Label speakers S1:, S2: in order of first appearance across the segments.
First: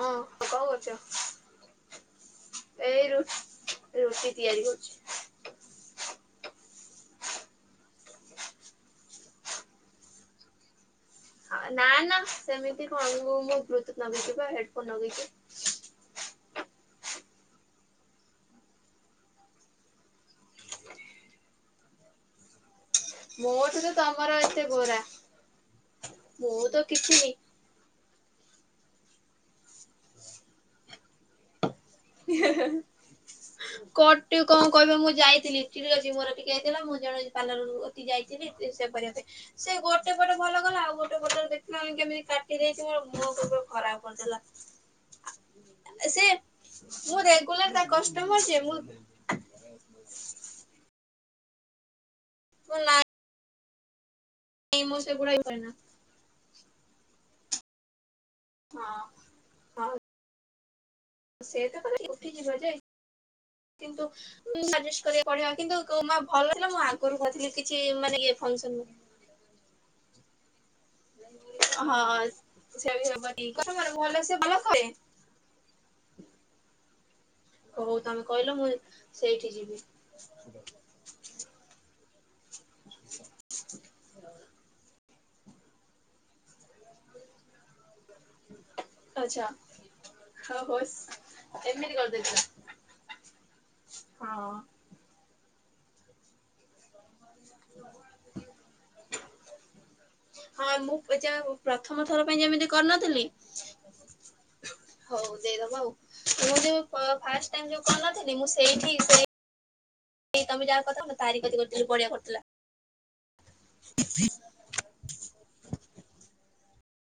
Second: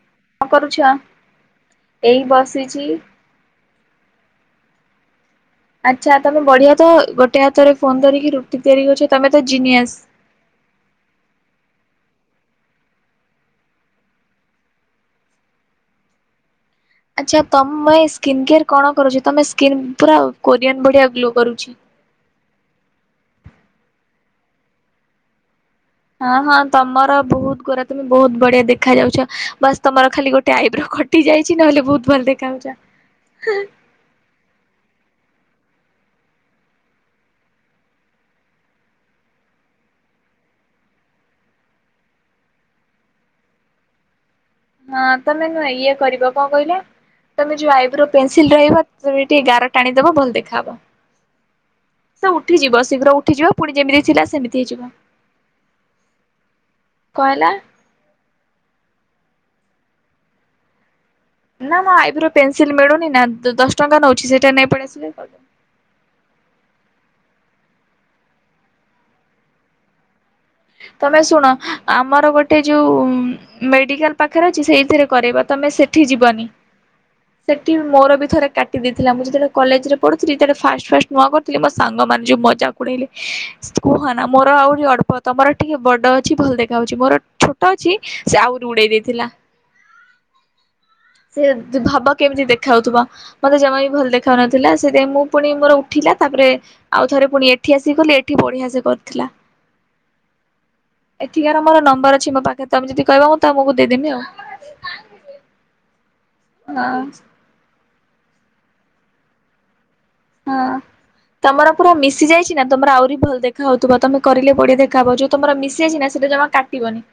S1: ହଁ କଣ
S2: ଏଇ ବସିଛି।
S1: କରୁଚ? ରୁଟି ତିଆରି କରୁଚି।
S2: ଆଚ୍ଛା ତମେ ବଢିଆ ତ ଗୋଟେ ହାତରେ ଫୋନ୍ ଧରିକି ରୁଟି ତିଆରି କରୁଚ ତମେ ତ ଜିନିଅସ୍
S1: ନା ନା ସେମିତି କଣ ମୁଁ ମୋ [unintelligible] ନଗେଇଚି ବା ହେଡଫୋନ୍ ନଗେଇଚି।
S2: ଆଚ୍ଛା ତମେ ସ୍କିନ୍ କେୟାର୍ କଣ କରୁଚି ତମେ ସ୍କିନ୍ ପୁରା କୋରିଆନ୍ ଭଳିଆ ଗ୍ଲୋ କରୁଚି।
S1: ମୋଠୁ ତ ତମର ଏତେ ଗୋରା।
S2: ହଁ-ହଁ
S1: ମୁଁ ତ
S2: ତମର
S1: କିଛିନି
S2: ବହୁତ୍ ଗୋରା। ତମେ ବହୁତ୍ ବଢିଆ ଦେଖା ଯାଉଚ ବାସ୍ ତମର ଖାଲି ଗୋଟେ ଆଇବ୍ରୋ କଟି ଯାଇଚି ନହେଲେ ବହୁତ୍
S1: [unintelligible] କଟେ କଣ କହିବ ମୁଁ ଯାଇଥିଲି [unintelligible] ମୋର ଟିକେ ହେଇଥିଲା ମୁଁ ଜଣେ ପାର୍ଲର ପାଖକୁ ଯାଇଥିଲି [unintelligible] ସେ ଗୋଟେ ପଟ ଭଲ କଲା ଆଉ ଗୋଟେ ପଟରେ ଦେଖିଲ ମାନେ କେମିତି କାଟି ଦେଇଛି ମୋ ମୁହଁ କେତେ ଖରାପ୍ କରିଦେଲା।
S2: ହଁ ତମେ ନୁହଁ ଇଏ
S1: ସେ
S2: କରିବ କଣ କହିଲ
S1: ମୁଁ
S2: ତମେ ଯୋଉ
S1: ରେଗୁଲାର ତା
S2: ଆଇବ୍ରୋ ପେନ୍
S1: କଷ୍ଟମର
S2: ସିଲ୍
S1: ଯେ
S2: ରହିବ
S1: ମୁଁ
S2: ତମେ ଟିକେ ଗାର ଟାଣିଦବ ଭଲ ଦେଖାହବ ଉଠି ଯିବ ଶୀଘ୍ର ଉଠିଯିବ ପୁଣି ଯେମିତି ଥିଲା ସେମିତି ହେଇଯିବ।
S1: ନାଇଁ ମୁଁ ସେଗୁଡା ହୁଏନା।
S2: କଣ ହେଲା?
S1: ହଁ ହଁ। ସେ
S2: ନା
S1: ତ
S2: ମଁ ଆଇବ୍ରୋ
S1: ଉଠିଯିବ
S2: ପେନସିଲ୍
S1: ଯେ
S2: ମିଳୁନି ନା ଦଶ ଟଙ୍କା ନଉଛି ସେଇଟା ନେଇ ପଳେଇ ଆସିଲେ
S1: କୋ ମା ଭଲ ଥିଲା ମୁଁ ଆଗରୁ କହିଥିଲି କିଛି ମାନେ [unintelligible]
S2: ତମେ ଶୁଣ
S1: ହଁ
S2: ଆମର ଗୋଟେ ଯୋଉ
S1: ସେ
S2: ମେଡିକାଲ୍
S1: ଭଲ ସେ
S2: ପାଖରେ
S1: ଭଲ
S2: ଅଛି
S1: କରେ
S2: ସେଇଥିରେ କରେଇବ ତମେ ସେ ସେଠି ଯିବନି। ସେଠି
S1: ହଉ
S2: ମୋର
S1: ତମେ
S2: ବି ଥରେ
S1: କହିଲ ମୁଁ
S2: କାଟି ଦେଇଥିଲା ମୁଁ
S1: ସେଇଠି
S2: ଯେତେବେଳେ
S1: ଯିବି
S2: କଲେଜରେ ପଢ଼ୁଥିଲି ସେତେବେଳେ ଫାଷ୍ଟ ଫାଷ୍ଟ ନୂଆ କରି ସିଏ ମୋ ସାଙ୍ଗମାନେ ଯୋଉ ମଜାକ୍ ଉଡେଇଲେ କୁହନା ମୋର ଆହୁରି ଅଳ୍ପ ତମର ଟିକେ ବଡ଼ ଅଛି ଭଲ ଦେଖା ଯାଉଛି ମୋର ଛୋଟ ଅଛି ସେ ଆହୁରି ଉଡେଇ ଦେଇଥିଲା।
S1: ଆଚ୍ଛା [unintelligible]
S2: ସେ
S1: ଏମିତି
S2: ଭାବ
S1: କରିଦେଇଥିଲା
S2: କେମିତି ଦେଖା ହଉଥିବ ମତେ ଜମା ବି ଭଲ
S1: ହଁ
S2: ଦେଖାଯାଉନଥିଲା। ସେଥିପାଇଁ ମୁଁ ପୁଣି ମୋର ଉଠିଲା ତାପରେ ଆଉ ଥରେ ପୁଣି ଏଠି ଆସିକି କଲି ଏଠି ବଢିଆ ସେ କରିଥିଲା।
S1: ହଁ ମୁଁ ଯା
S2: ଏଠିକାର ମୋର
S1: ପ୍ରଥମ
S2: ନମ୍ବର
S1: ଥର
S2: ଅଛି
S1: ପାଇଁ
S2: ମୋ ପାଖରେ
S1: ଯେମିତି
S2: ତମେ ଯଦି କହିବ
S1: କରିନଥିଲି
S2: ମୁଁ ତମକୁ ଦେଇଦେମି ଆଉ
S1: ହଉ ଦେଇଦେବ ଆଉ ମୁଁ ଯୋଉ
S2: ହଁ
S1: ଫାଷ୍ଟ ଟାଇମ୍ ଯୋଉ କରିନଥିଲି ମୁଁ ସେଇଠି ସେ ସେଇ ତମେ
S2: ହଁ।
S1: ଯାହା କଥା କ ତାରି ପାଖରେ
S2: ତମର
S1: କରିଥିଲ
S2: ପୁରା
S1: ବଡିିଆ
S2: ମିଶି
S1: କରିୁଥିଲା।
S2: ଯାଇଛି ନା ତମର ଆହୁରି ଭଲ ଦେଖା ହଉଥିବ ତମେ କରିଲେ ବଢିଆ ଦେଖା ହବ ଯୋଉ ତମର ମିଶିଯାଇଛି ନା ସେଟା ଜମା କାଟିବନି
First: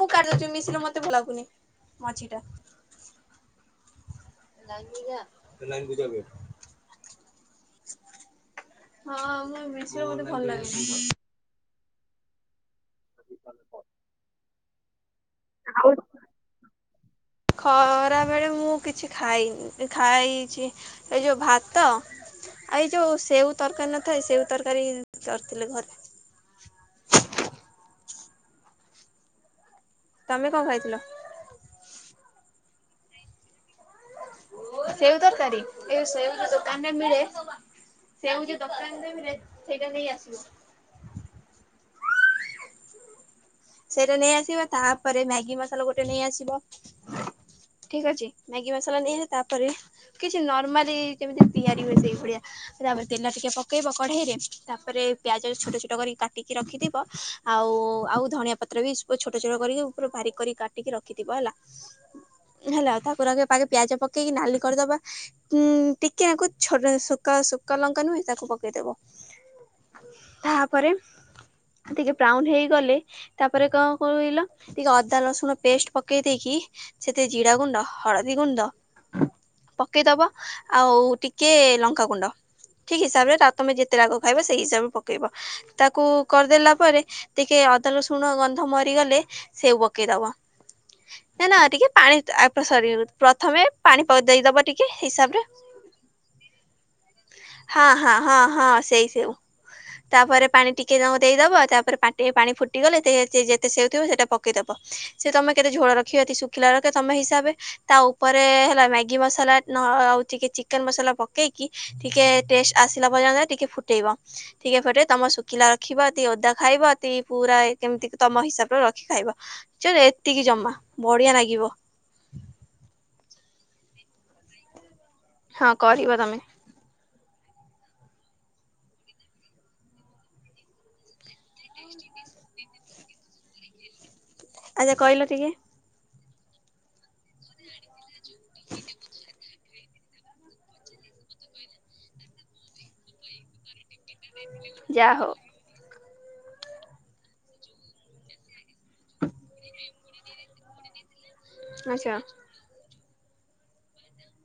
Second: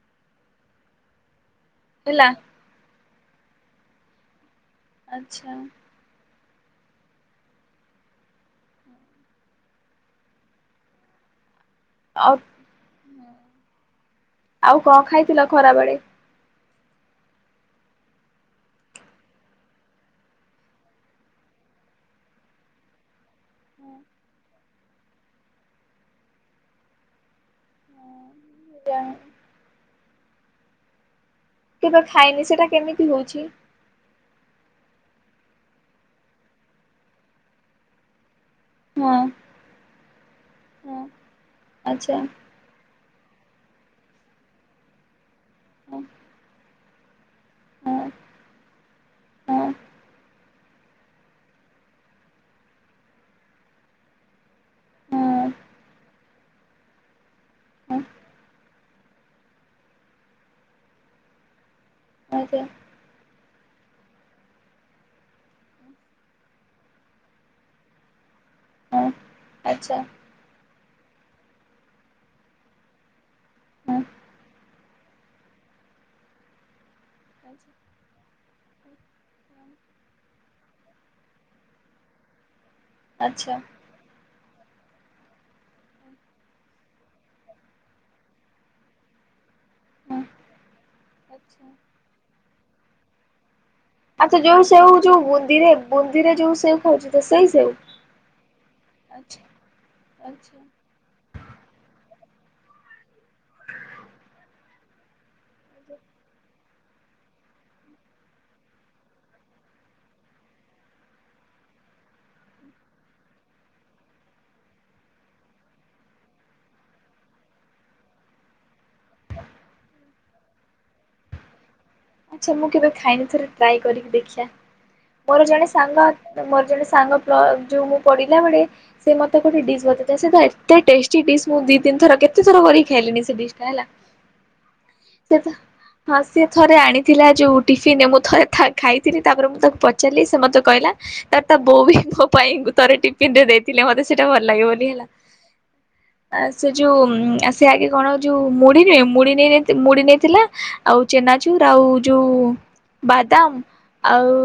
S1: ମୁଁ କାଟିଚୁ ମିଶିଲେ ମତେ ଭଲ ଲାଗୁନି
S2: ହେଲା
S1: ମଝି ଟା ଲାଇନ୍ ପୂଜା
S2: ଆଚ୍ଛା
S1: ଲାଇନ୍ ପୂଜା ହୁଏ। ହଁ ମୁଁ ମିଶିବାକୁ ମୋତେ ଭଲ ଲାଗେ ନାହିଁ।
S2: ଆଉ।
S1: [unintelligible]
S2: ଆଉ କଣ ଖାଇଥିଲ ଖରା ବେଳେ?
S1: ଖରା ବେଳେ ମୁଁ କିଛି ଖାଇନି ଖାଇଛି ଏ ଯୋଉ ଭାତ ଏଇ ଯୋଉ ସେଉ ତରକାରୀ ନଥାଏ ସେଉ ତରକାରୀ କରିଥିଲେ ଘରେ।
S2: [unintelligible]
S1: ତମେ କଣ ଖାଇଥିଲ?
S2: କେବେ ବି ଖାଏନି ସେଟା କେମିତି ହଉଛି?
S1: ସେଉ ତରକାରୀ ଏ ସେଉ ତ ଦୋକାନରେ ମିଳେ ସେଉ ଯୋଉ
S2: ହଁ
S1: ଦୋକାନରେ ମିଳେ ସେଇଟା ନେଇ ଆସିବ
S2: ଆଚ୍ଛା।
S1: ସେଇଟା ନେଇଆସିବ ତାପରେ ମ୍ୟାଗି ମସଲା
S2: ହଁ
S1: ଗୋଟେ ନେଇ ଆସିବ ଠିକ୍
S2: ହଁ।
S1: ଅଛି ମ୍ୟାଗି ମସଲା ନେଇଆସିଲେ
S2: ହଁ।
S1: ତାପରେ ଏମିତି ନର୍ମାଲି ଯେମିତି ତିଆରି ହୁଏ ସେଇଭଳିଆ। ତାପରେ ତେଲ ଟିକେ୍ ପକେଇବ କଢେଇରେ ତାପରେ ପିଆଜ ଛୋଟ ଛୋଟ କରିକି କାଟିକି ରଖିଥିବ ଆଉ
S2: ଆଚ୍ଛା
S1: ଆଉ ଧଣିଆ ପତ୍ର ବି ଛୋଟ ଛୋଟ କରିକି ଭାରି କରି କାଟି କି ରଖିଥିବ ହେଲା। ହେଲା ତାପରେ ଆଗ ପିଆଜ ପକେ ପକେଇକି ନାଲି କରିଦବା ଉଁ ଟିକେ ଆକୁ ଛୋଟ ସୁଖିଳା ଲଙ୍କା ନୁହେଁ ତାକୁ ପକେଇ ଦବୁ
S2: ହଁ। ଆଚ୍ଛା
S1: ତାପରେ ଟିକେ ବ୍ରାଉନ୍ ହେଇଗଲେ ତାପରେ କଣ
S2: ହଁ
S1: କହିଲ ଟିକେ ଅଦା ଲସୁଣ ପେଷ୍ଟ୍ ପକେଇ ଦେଇକି ସେଥିରେ ଜିରା ଗୁଣ୍ଡ ହଳଦୀ ଗୁଣ୍ଡ ପକେଇଦବ ଆଉ ଟିକେ ଲଙ୍କାଗୁଣ୍ଡ ଠିକ୍ ହିସାବରେ ତା ତମେ ଯେତେ ଯେତେ ରାଗ ଖାଇବ ସେଇ ହିସାବରେ ପକେଇବ ତାକୁ କରିଦଲା ପରେ ଟିକେ୍ ଅଦା ରସୁଣ ରଶୁଣ ଗନ୍ଧ ମରିଗଲେ ସେ ପକେଇଦବ ନାଁ ନାଁ ଟିକେ୍ ଆଣି ଆ ସରିଯାଉଛି ପ୍ରଥମେ ପାଣି ପ
S2: ଆଚ୍ଛା ଯୋଉ
S1: ଦେଇଦବ
S2: ସେଉ
S1: ଟିକେ୍ ସେଇ
S2: ଯୋଉ
S1: ହିସାବରେ
S2: ବୁନ୍ଦିରେ ବୁନ୍ଦିରେ ଯୋଉ ସେଉ ଖାଉଛୁ ତ ସେଇ ସେଉ?
S1: ହଁ ହଁ ହଁ ହଁ ସେଇ
S2: ଆଚ୍ଛା
S1: ତାପରେ
S2: ଆଚ୍ଛା।
S1: ପାଣି ଟିକେ୍ ତାଙ୍କୁ ଦେଇଦବ ତାପରେ ପା ପାଣି ଫୁ ଫୁଟିଗଲେ ଯେତେ ଯେ ସେଉଥିବ ସେଟା ପକେଇଦବ ସେ ତମେ କେତେ ଝୋଳ ରଖିବ ଏ ଶୁଖିଲା ରଖିବ ତମେ ହିସାବରେ ତା ଉପରେ ହେଲା ମ୍ୟାଗି ମସଲା ନ ଆଉ ଟିକେ ଚିକେନ୍ ମସଲା ପକେଇକି ଟିକେ୍ ଟେଷ୍ଟ ଆସିଲା ପର୍ଯ୍ୟନ୍ତ ଟିକେ ଫୁଟେଇବ ଟିକେ୍ ପରେ ତମେ ଶୁଖିଲା ରଖିବ କି ଓଦା ଖାଇବତି ପୁରା କେମିତି ତମ ହିସାବରେ ରଖି ଖାଇବ ଚ ଏତିକି ଜମା ବଢିଆ ଲାଗିବ
S2: ଆଚ୍ଛା ମୁଁ କେବେ ଖାଇନି ଥରେ ଟ୍ରାଏ କରିକି ଦେଖିଆ ମୋର ଜଣେ
S1: ହଁ
S2: ସାଙ୍ଗ
S1: କରିବ ତମେ
S2: ଅଛି ମୋର ଜଣେ ସାଙ୍ଗ ଯୋଉ ମୁଁ ପଢିଲା ବେଳେ ସେ ମତେ ଗୋଟେ ଡିସ୍ ବତେଇଥାଏ ସେ ତ ଏତେ ଟେଷ୍ଟି ଟି ଡ଼ିସ୍ ମୁଁ ଦି ତିନି ଥର କେତେଥର କରି ଖାଇଲିଣି ସେ ଡିସ୍ ଟା ହେଲା
S1: ଆଜ୍ଞା କହିଲ
S2: ସେ ତ
S1: ଟିକେ୍
S2: ହଁ ସିଏ ଥରେ ଆଣିଥିଲା ଯୋଉ ଟିଫିିନ୍ ରେ ମୁଁ ଥରେ ଖାଇଥିଲି ତାପରେ ମୁଁ ତାକୁ ପଚାରି ଚାରିଲି ସେ ମତେ କହିଲା ତାର ତା ବୋଉ ବି ମୋ ପାଇଁ ଥରେ ଟିଫିନ୍ ରେ ଦେଇଥିଲେ ମତେ ସେଟା ଭଲ ଲାଗେ ବୋଲି ହେଲା
S1: ଯାହା ହଉ
S2: ଆ ସେ ଯୋଉ ସେ ଆଗେ କଣ ଯୋଉ ମୁଢିରେ ମୁଢି ନେଇ ମୁଢ଼ି ନେଇଥିଲା ଆଉ ଚେନାଚୁର୍ ଆଉ
S1: ଆଚ୍ଛା
S2: ଯୋଉ ବାଦାମ୍ ଆଉ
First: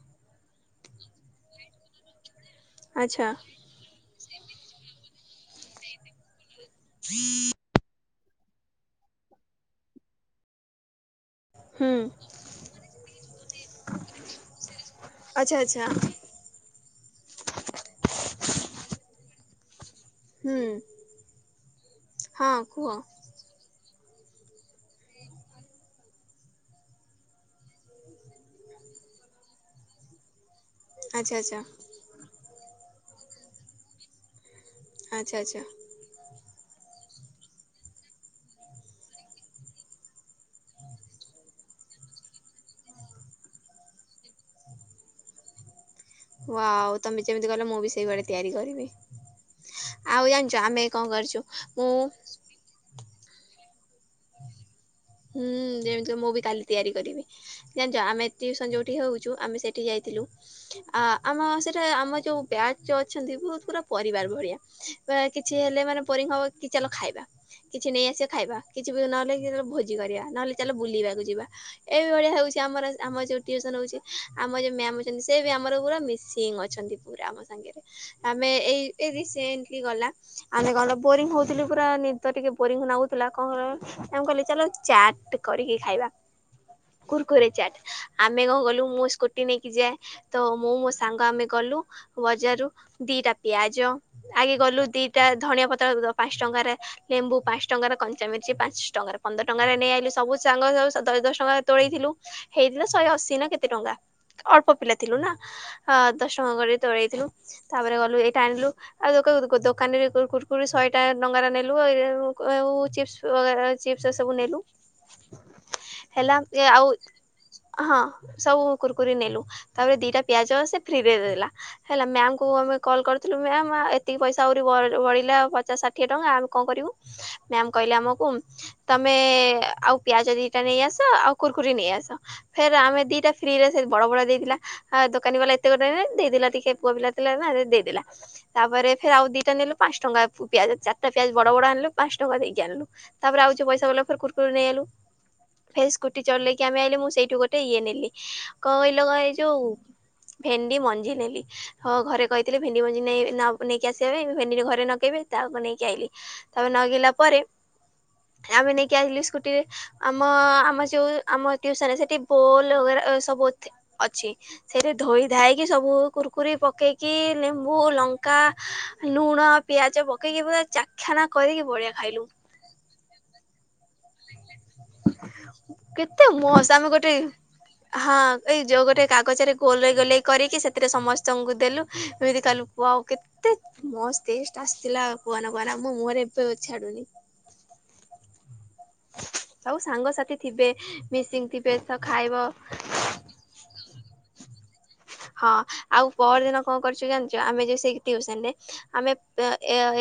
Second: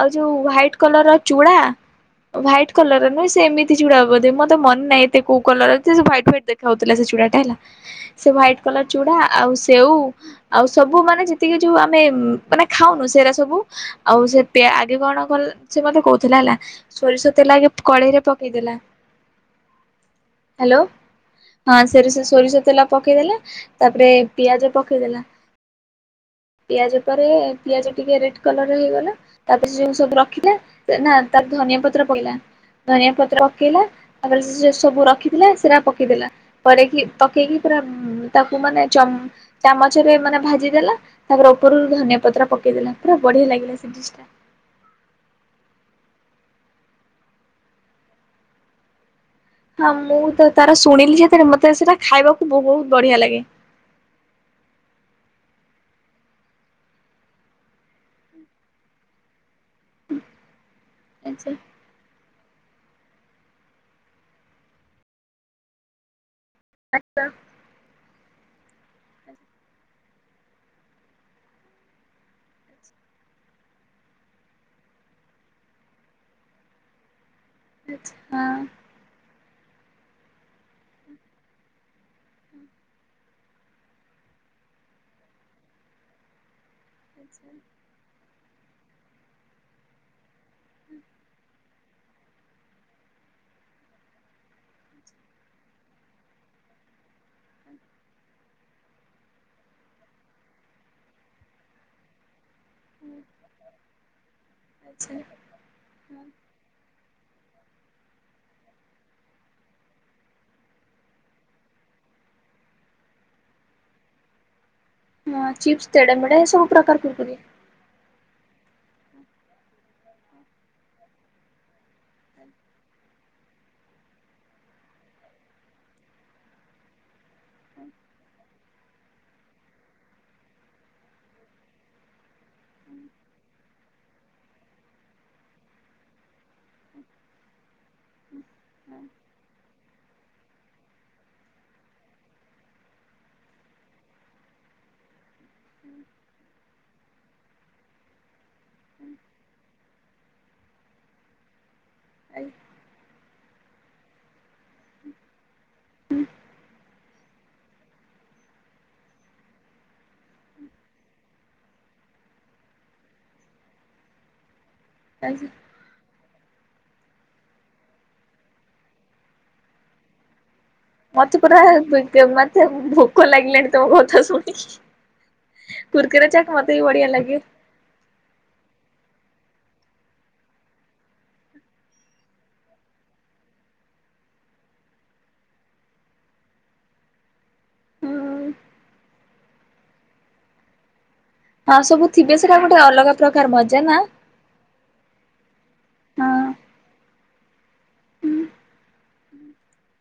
S2: ଆଉ ଯୋଉ ହ୍ଵାଇଟ୍ କଲର୍ ର ଚୁଡା ହ୍ବାଇଟ୍ କଲର
S1: ଆଚ୍ଛା
S2: ନୁହଁ ସେମିତି ଚୁଡା ବେଧେ ମତେ ମନେ ନାଇଁ ଏତେ କଉ କଲର ଏତେ ସେ ହ୍ୱାଇଟ ହ୍ୱାଇଟ୍ ଦେ ଖାଉଥିଲା ସେ ଚୁଡାଟା ହେଲା ସେ ହ୍ବାଇଟ୍ କଲର୍ ଚୁଡା ଆଉ ସେଉ ଆଉ ସବୁ ମାନେ ଯେ ଯେତିକ ଯୋଉ
S1: ହୁଁ
S2: ଆମେ ମାନେ ଖାଉନୁ ସେରା ସବୁ ଆଉ ସେ ପି ଆଗେ କଣ କ
S1: ଆଚ୍ଛା
S2: ସେ
S1: ଆଚ୍ଛା
S2: ମତେ କହୁଥିଲା ହେଲା ସୋରିଷ ତେଲ ଆଗେ କଡେଇରେ ପକେଇଦେଲା
S1: ହୁଁ
S2: ହାଲୋ ହଁ ସେରିଷ
S1: ହଁ
S2: ସୋରିଷ ତେଲ
S1: କୁହ।
S2: ପକେଇଦଲେ ତାପରେ ପିଆଜ ପ କେଇ ଦେଲା? ପିଆଜ ପରେ ପିଆଜ ଟିକେ ରେଡ୍ କଲରର ହେଇଗଲା ତାପରେ ଯୋଉ ସବୁ ରଖିଲା। ନା
S1: ଆଚ୍ଛା
S2: ତାର
S1: ଆଚ୍ଛା
S2: ଧନିଆ ପତ୍ର ପଇଲା ଧନିଆ ପତ୍ର ପକେଇଲା ତାପରେ ସିଏ ସବୁ
S1: ଆଚ୍ଛା
S2: ରଖିଥିଲା
S1: ଆଚ୍ଛା
S2: ସେରା ପକ ପକେଇଦେଲା ପରେଇକି ପକେଇକି ପୁରା ତାକୁ ମାନେ ଚମ୍ ଚାମଚରେ ମାନେ ଭା ଜି ଦେଲା ତାପରେ ଉପରୁ ଧନିଆ ପତ୍ର ପେକେଇଦେଲା ପୁରା ବଢିଆ ଲାଗିଲା ସେ ଡିସ୍ ଟା।
S1: ୱାଓ ତମେ ଯେମିତି କଲ ମୁଁ ବି ସେଇଭଳିଆ ତିଆରି କରିବି।
S2: ହଁ ମୁଁ
S1: ଆଉ
S2: ତ
S1: ଜାଣିଛ
S2: ତାର
S1: ଆମେ କଣ
S2: ଶୁଣିଲି
S1: କରିଛୁ
S2: ଯେତେବେଳେ ମତେ
S1: ମୁଁ
S2: ସେଟା ଖାଇବାକୁ ବହୁତ ବଢିଆ ଲାଗେ।
S1: ହୁଁ ଯେମିତି ହଉ ମୁଁ ବି କାଲି ତିଆରି କରିବି। ଜାଣିଚ ଆମେ ଟିଉସନ୍ ଯୋଉଠି ହଉଛୁ ଆମେ ସେଇଠି ଯାଇଥିଲୁ ଆ ଆମ
S2: ଆଚ୍ଛା
S1: ସେଠ ହେ ଆମ ଯୋଉ ବ୍ୟାଚ୍ ଅଛନ୍ତି ବହୁତ ପୁରା ପରିବାର ଭଳିଆ କିଛି ହେଲେ ମାନେ ବୋରିଙ୍ଗ୍ ହବ କି ଚାଲ
S2: ଆଚ୍ଛା
S1: ଖାଇବା
S2: ଆଚ୍ଛା
S1: କିଛି ନେଇଆସିବା ଖାଇବା କିଛି ବି ନହେଲେ କିଏ ଧର ଭୋଜ ଜି କରିବା ନହେଲେ ଚାଲ ବୁଲିବାକୁ ଯିବା। ଏ ଭଳିଆ ହଉଛି ଆମର ଆମର ଯଉ ଟିଉସନ୍ ହଉଛି ଆମ ଯଉ ମ୍ୟାମ୍ ଅଛନ୍ତି ସେ ବି ଆମର ପୁରା ମିସିଂ ଅ ଅଛନ୍ତି ପୁରା ଆମ ସାଙ୍ଗରେ
S2: ହଁ।
S1: ଆମେ ଏଇ ଏଇ ରିସେଣ୍ଟ୍ଲି ଗଲା। ଆମେ କଣ ଲୋ ବୋରିଙ୍ଗ ହଉଥିଲୁ ପୁରା ନିଦ ଟିକେ ବୋରିଙ୍ଗ ନାଗୁଥିଲା କଣ ୟାଙ୍କୁ କହିଲି ଚାଲ ଚାଟ୍ କରିକି ଖାଇବା କୁରକୁରେ ଚାଟ୍। ଆମେ କଣ ଗଲୁ ମୁଁ ସ୍କୁଟି ନେଇକି ଯାଏ ତ ମୁଁ ମୋ ସାଙ୍ଗ ଆମେ ଗଲୁ ବଜାରରୁ ଦିଟା ପିଆଜ ଆଗେ ଗଲୁ ଦିଟା ଧଣିଆ ପତ୍ର ଦ ପାଞ୍ଚ ଟଙ୍କାରେ ଲେମ୍ବୁ ପାଞ୍ଚ ଟଙ୍କାର କଞ୍ଚା ମିର୍ଚି ପାଞ୍ଚ ଟଙ୍କାର ପନ୍ଦର ଟଙ୍କାରେ ନେଇଆଇଲୁ ସବୁ ସାଙ୍ଗ ସବୁ ଦଶ ଦଶ ଟଙ୍କା ତୋଳେଇଥିଲୁ। ହେଇଥିଲା ଶହେ ଅଶି ନା କେତେ ଟଙ୍କା ଅଳ୍ପ
S2: ଆଚ୍ଛା
S1: ପିଲା ଥିଲୁ ନା
S2: ଆଚ୍ଛା।
S1: ଅ ଦଶ ଟଙ୍କା କରି ତୋଳେଇଥିଲୁ ତାପରେ ଗଲୁ ଏଇଟା ଆଣିଲୁ ଆଉ ଦୋକ ଦୋକାନରେ କୁ କୁରକୁରି ଶହେଟା ଟଙ୍କାର ନେଲୁ ଆଉ [unintelligible] ଚିପ୍ସ ବଗେରା ଚିପ୍ସ ସବୁ ନେଲୁ।
S2: ମୁଆଁ ଚିପ୍ସ
S1: ହେଲା
S2: ତେଢେମେଢେ ସବୁ
S1: ଆଉ
S2: ପ୍ରକାର କୁରକୁରି।
S1: ହଁ ସବୁ କୁୁରକୁରି ନେଲୁ ତାପରେ ଦିଟା ପିଆଜ ସେ ଫ୍ରିରେ ଦେଇଦେଲା। ହେଲା ମ୍ୟାମ୍ କୁ ଆମେ କଲ୍ କରିଥିଲୁ ମ୍ୟାମ୍ ଏତିକି ପଇସା ଆହୁରି ବଳ ବଳିଲା ଆଉ ପଚାଶ ଷାଠ ଠିଏ ଟଙ୍କା ଆମେ କଣ କରିବୁ ମ୍ୟାମ୍ କହିଲେ ଆମକୁ ତମେ ଏ ଏ ଆଉ ପିଆଜ ଦିଟା ନେଇ ଆସ ଆଉ କୁୁରକୁରି ନେଇ ଆସ। ଫେରେ ଆମେ ଦିଟା ଫ୍ରିରେ ସେ ବଡ ବଡ ଦେଇଥିଲା ଅ ଦୋକାନୀ ବାଲା ଏତେ ଗୋଟେ ଦେଇଦେଲା ଟିକେ ପୁଅ ପିଲା ଥିଲା ନା ସେ ଦେଇଦେଲା। ତାପରେ ଫେରେ ଆଉ ଦିଟା ନେଲୁ ପାଞ୍ଚ ଟଙ୍କା ପିଆଜ ଚାରିଟା ପିଆଜ ବଡ଼ ବଡ଼ ଆଣିଲୁ ପାଞ୍ଚ ଟଙ୍କା ଦେଇକି ଆଣିଲୁ। ତାପରେ ଆଉ ଯଉ ପଇସା ବଳିଲା ଫେରେ କୁରକୁରି ନେଇଆଇଲୁ। ଫେର୍ ସ୍କୁଟି ଚଲେଇକି ଆମେ ଆଇଲୁ ମୁଁ ସେଇଠୁ ଗୋଟେ ଇଏ ନେଲି କଣ କହିଲ କ ଏଇ ଯୋଉ ଭେଣ୍ଡି ମଞ୍ଜି ନେଲି ହଁ ଘରେ କହିଥିଲେ ଭେଣ୍ଡି ମଞ୍ଜି ନେଇ ନ ନେଇକି ଆସିବା ପାଇଁ ଭେଣ୍ଡି ତ ଘରେ ନଗେଇବେ ତାକୁ ନେଇକି ଆଇଲି। ତାପରେ ନଗେଇଲା ପରେ ଆମେ ନେଇକି ଆଇଲୁ ସ୍କୁଟିରେ। ଆମ ଆମ ଯଉ ଆମ ଟିଉସନ ସେଠି ବୋଲ ବଗେରା ସବୁ ଅ ଅଛି। ସେଇଠେ ଧୋଇଧାଇକି ସବୁ କୁରକୁରି ପକେଇକି ଲେମ୍ବୁ, ଲଙ୍କା, ନୁଣ, ପିଆଜ ପକେଇକି ପୁରା ଚା
S2: ମତେ ପୁରା ବି ମତେ ଭୋକ ଲାଗିଲାଣି ତମ ଘରୁ ଥା ଶୁଣୁକି
S1: କେତେ
S2: କୁୁରକୁରେ ଚାଟ
S1: ମସ୍ତ
S2: ମତେ
S1: ଆମେ
S2: ବି
S1: ଗୋଟେ
S2: ବଢ଼ିଆ ଲାଗେ।
S1: ହଁ ଏଇ ଯୋଉ ଗୋଟେ କାଗଜରେ ଗୋଲେଇ ଗୋଲେଇ କରିକି ସେଥିରେ ସମସ୍ତଙ୍କୁ ଦେଲୁ ଏମିତି ଖାଇଲୁ ଓୱା କେ ଏତେ ମସ୍ତ ଟେଷ୍ଟ ଆସିଥିଲା କୁହନା କୁହନା ମୁଁ ମୁହଁରେ ଏବେ ଛାଡୁନି।
S2: ହୁଁ
S1: ଆଉ ସାଙ୍ଗସାଥୀ ଥିବେ ମିସିଙ୍ଗ
S2: ହଁ ସବୁ ଥିବେ ସେଟା ଗୋଟେ ଅଲଗା ପ୍ରକାର ମଜା ନା
S1: ହଁ ଆଉ ପରଦିନ କଣ କରିଚୁ ଜା ଯୋଉ ଆମେ ଯୋଉ
S2: ହଁ।
S1: ଟିଉସନ ରେ ଆମେ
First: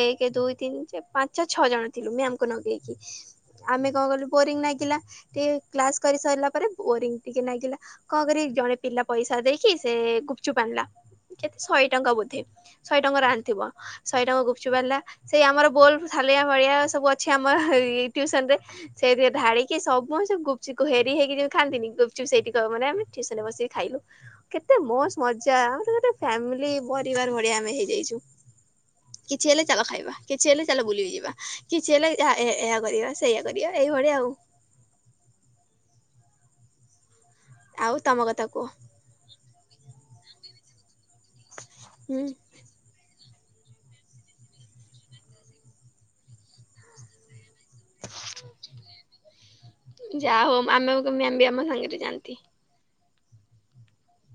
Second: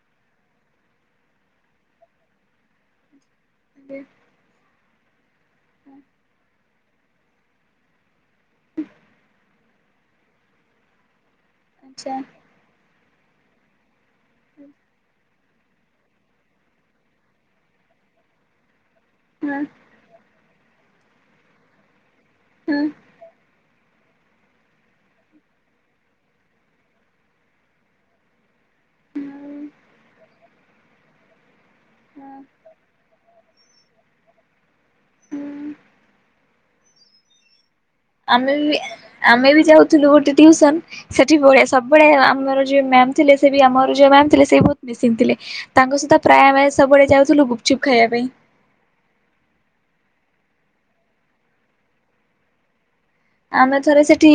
S1: ଏକ, ଦୁଇ, ତିନି, ଚାରି, ପା ପାଞ୍ଚ ଛଅ ଜଣ ଥିଲୁ ମାମ୍ କୁ ନଗେଇକି ଆମେ କଣ କଲୁ ବୋରିଙ୍ଗ ଲାଗିଲା ଟିକେ କ୍ଲାସ କରି ସାରିଲା ପରେ ବୋରିଙ୍ଗ ଟିକେ ନାଗିଲା କଣ କରିବି ଜଣେ ପିଲା ପଇସା ଦେଇକି ସେ ଗୁପ୍ ଚୁପ୍ ଆଣିଲା କେତେ ଶହେ ଟଙ୍କା
S2: ଆଚ୍ଛା
S1: ବୋଧେ ଶହେ ଟଙ୍କାର ଆଣିଥିବ ଶହେ ଟଙ୍କା ଗୁପ୍ ଚୁପ୍ ଆଣିଲା ସେଇ ଆମର ବୋଲ ଲିଆ ଭଳିଆ ସବୁ ଅଛି ଆମର ଟିଉସନରେ। ସେଇଥିରେ
S2: ହଁ
S1: ଢ଼ାଳିକି ସମତେ ଗୁପ୍ ଚୁପ୍ ହେରି ହେଇକିି ଖାଆନ୍ତିି ନି ଗୁପ୍ ଚୁପ୍ ସେଇଠି କ
S2: ହଁ
S1: ମାନେ ଆମେ ଡେ ବସିକି ଖାଇଲୁ କେତେ ମୋସ୍ ମଜା ଆମେ ଫ୍ୟାମିଲି ପରିବାର ଭଳିଆ ଆମେ ହେଇଯାଇଛୁ। କିଛି ହେଲେ
S2: ହଁ।
S1: ଚାଲ ଖାଇବା, କିଛି ହେଲେ ଚାଲ ବୁଲିଯିବା, କିଛି ହେଲେ ଏହା କରିବା ସେଇଆ କରିବା ଏହି ଭଳିଆ ଆଉ। ଆଉ ତମ କଥା
S2: ଆମେ
S1: କୁହ
S2: ବି ଆମେ ବି ଯାଉଥିଲୁ ଗୋଟେ ଟିଉସନ୍ ସେଠି ହୁଏ ସବୁବେଳେ
S1: ହୁଁ
S2: ଆମର ଯୋଉ ମ୍ୟାମ୍ ଥିଲେ ସେ ବି ଆମର ଯୋଉ ମ୍ୟାମ୍ ଥିଲେ ସେ ବହୁତ ମିକ୍ସିଂ ଥିଲେ। ତାଙ୍କ ସହିତ ପ୍ରାୟ ଆମେ ସବୁବେଳେ ଯାଉଥିଲୁ ଗୁପ୍ ଚୁପ୍ ଖାଇବା ପାଇଁ।
S1: ଯାହା ହଉ ଆମେ ମ୍ୟାମ୍ ବି ଆମ ସାଙ୍ଗରେ ଯାଆନ୍ତି।
S2: ଆମେ ଥରେ ସେଠି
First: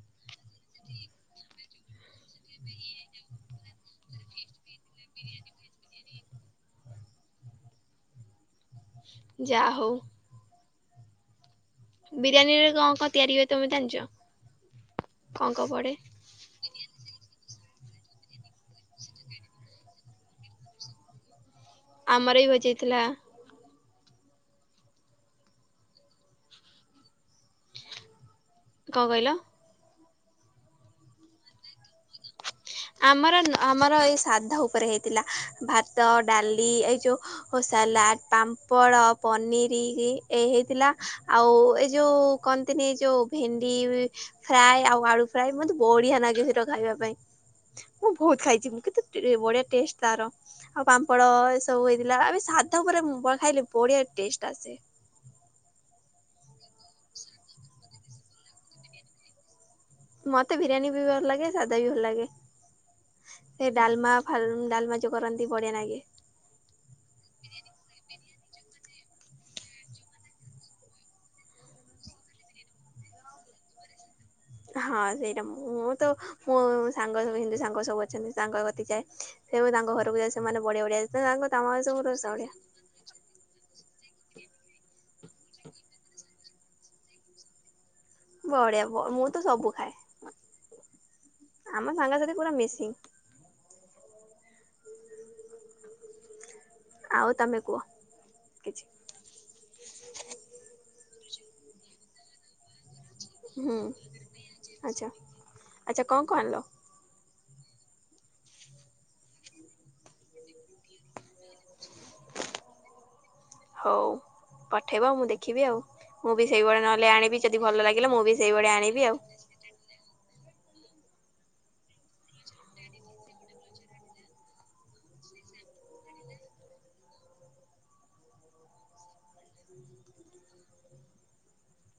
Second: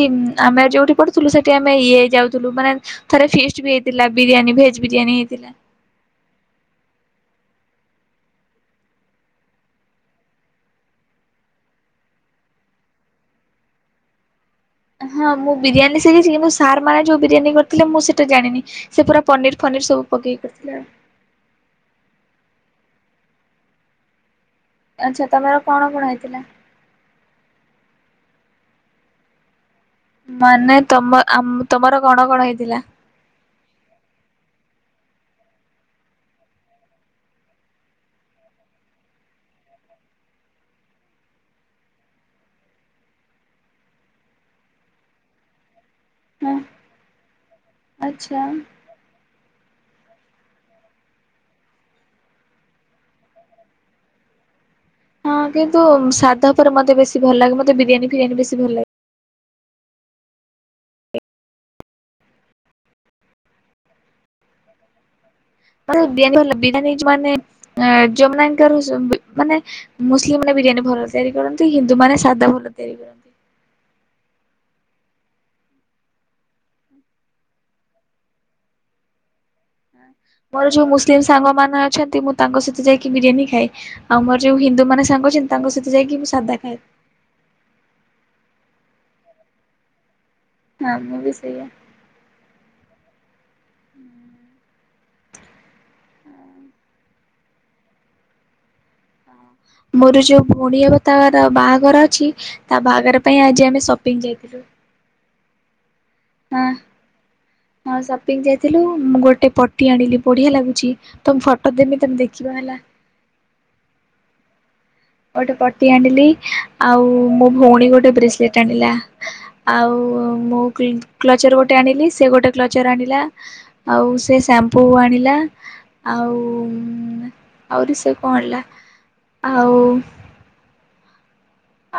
S2: ଆମେ ଯୋଉଠି ପଢୁଥିଲୁ ସେଠି ଆମେ ଇଏ ହେଇ ଯାଉଥିଲୁ ମାନେ ଥରେ ଫିଷ୍ଟ ବି ହେଇଥିଲା ବିରିୟାନୀ ଭେଜ୍ ବିରିୟାନୀ ହେଇଥିଲା।
S1: ଯା ହଉ। ବିରିୟାନୀରେ କଣ କଣ ତିଆରି ହୁଏ ତମେ ଜାଣିଛ?
S2: ହଁ
S1: କଣ
S2: ମୁଁ
S1: କଣ ପଡେ
S2: ବିରିୟାନୀ ସିକି କିନ୍ତୁ ସାର୍ ମାନେ ଯୋଉ ବିରିୟାନୀ କରିଥିଲେ ମୁଁ ସେଇଟା ଜାଣିନି ସେ ପୁରା ପନିରି ଫନିରି ସବୁ ପକେଇକ କରିଥିଲେ।
S1: ଆମର ବି ଭୋଜିହେଇଥିଲା।
S2: ଆଚ୍ଛା ତମର କଣ କଣ ହେଇଥିଲା?
S1: କଣ କହିଲ।
S2: ମାନେ ତମ ଆ ତମର କଣ କଣ ହେଇଥିଲା?
S1: ଆମର ନ ଆମର ଏଇ ଶ୍ରାଦ୍ଧ ଉପରେ ହେଇଥିଲା ଭାତ ଡାଲି ଏଇ ଯେଉଁ ଓ ସାଲାଡ଼ ପାମ୍ପଡ଼ ପନିରିରି ଏଇ ହେଇଥିଲା ଆଉ ଏ ଯୋଉ କନ୍ତିନି ଯୋଉ ଭେଣ୍ଡି ଫ୍ରାଏ ଆଉ ଆଳୁ ଫ୍ରାଏ ମତେ ବଢିଆ ଲାଗେ ସେଇଟା ଖାଇବା ପାଇଁ। ମୁଁ ବହୁତୁ
S2: ଆଚ୍ଛା।
S1: ଖାଇଛି କିତେ ବଢିଆ ଟେଷ୍ଟ ତାର। ଆଉ ପାମ୍ପଡ଼ ଏ ସବୁ ହେଇଥିଲା ଏବେ ସାଧା ଉପରେ ମୁଁ ଖାଇଲେ ବଢିଆ ଟେଷ୍ଟ ଆସେ।
S2: ହଁ କିନ୍ତୁ ସାଧା ଉପରେ ମତେ ବେସି ଭଲ ଲାଗେ ମତେ ବିରିୟାନୀ ଫିରିୟାନୀ ବେଶୀ ଭଲ ଲାଗେ।
S1: ମତେ ବିରିୟାନୀ ବି ଭଲ ଲାଗେ ସାଧା ବି ଭଲ ଲାଗେ ସେ ଡାଲମା ଫା ଡାଲମା ଯୋଉ କରନ୍ତି ବଢିଆ ଲାଗେ
S2: [unintelligible] ମାନେ ମୁସିଲିମ୍ ମାନେ ବିରିୟାନୀ ଭଲ ତିଆରି କରନ୍ତି ହିନ୍ଦୁ ମାନେ ସାଧା ଭଲ ତିଆରି କରନ୍ତି।
S1: ହଁ ସେଇଟା ମୁଁ ତ ମୋ ସାଙ୍ଗ ସବୁ ହିନ୍ଦୁ ସାଙ୍ଗ ସବୁ ଅଛନ୍ତି ତାକ କତିକି ଯାଏ। ସେଏବି ତାଙ୍କ ଘରକୁ ଯାଇ ସେମାନେ
S2: ମୋର ଯୋଉ
S1: ବଢିଆ ବଢିଆ
S2: ମୁସଲିମ ସାଙ୍ଗ
S1: ତାଙ୍କ ତ
S2: ମାନେ
S1: ସବୁ ରା
S2: ଅଛନ୍ତି ମୁଁ
S1: ବ [unintelligible]
S2: ତାଙ୍କ ସହିତ ଯାଇକି ବିରିୟାନ ଖାଏ ଆଉ ମୋର ଯୋଉ ହିନ୍ଦୁ ମାନେ ସାଙ୍ଗ ଅଛନ୍ତି ତାଙ୍କ ସହିତ ଯାଇକି ମୁଁ ସାଧା ଖାଏ।
S1: ବଢିଆ ବ ମୁଁ ତ ସବୁ ଖାଏ।
S2: ହଁ ମୁଁ ବି ସେଇଆ।
S1: ଆମ ସାଙ୍ଗ ସାଥି ପୁରା ମିଶିଗୀ। ଆଉ ତମେ କୁହ କିଛି
S2: ମୋର ଯୋଉ ଭଉଣୀ ହବ ତାର ବାହାଘର ଅଛି ତା ବାହାଘର ପାଇଁ ଆଜି
S1: ହୁଁ
S2: ଆମେ ସପିଙ୍ଗ ଯାଇଥିଲୁ।
S1: ଆଚ୍ଛା ଆଚ୍ଛା କଣ କଣ ଆଣିଲ?
S2: ହଁ ହଁ ସପିଙ୍ଗ ଯାଇଥିଲୁ ମୁଁ ଗୋଟେ ପଟି ଆଣିଲି ବଢ଼ିଆ ଲାଗୁଛି। ତମେ ଫଟୋ ଦେମି ତମେ ଦେଖିବ ହେଲା।
S1: ହୋଉ ପଠେଇବ ମୁଁ
S2: ଗୋଟେ
S1: ଦେଖିବି ଆଉ
S2: ପଟି ଆଣିଲି
S1: ମୁଁ ବି ସେଇଭଳିଆ
S2: ଆଉ
S1: ନହେଲେ ଆଣିବି
S2: ମୋ
S1: ଯଦି
S2: ଭଉଣୀ
S1: ଭଲ
S2: ଗୋଟେ
S1: ଲାଗିଲା ମୁଁ ବି
S2: ବ୍ରେସଲେଟ୍
S1: ସେଇଭଳିଆ
S2: ଆଣିଲା।
S1: ଆଣିବି ଆଉ।
S2: ଆଉ ମୁଁ କି କ୍ଲଚର୍ ଗୋଟେ ଆଣିଲି ସେ ଗୋଟେ କ୍ଲଚର୍ ଆଣିଲା। ଆଉ ସେ ସାମ୍ପୁ ଆଣିଲା। ଆଉ ଆହୁରି ସେ କଣ ଆଣିଲା ଆଉ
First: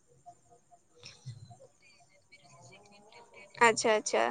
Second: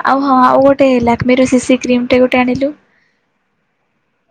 S2: ଆଉ ହଁ ଆଉ ଗୋଟେ ଲାକ୍ମିର ସିସି କ୍ରିମ ଟେ ଗୋଟେ ଆଣିଲୁ।
S1: ଆଛା ଆଛା।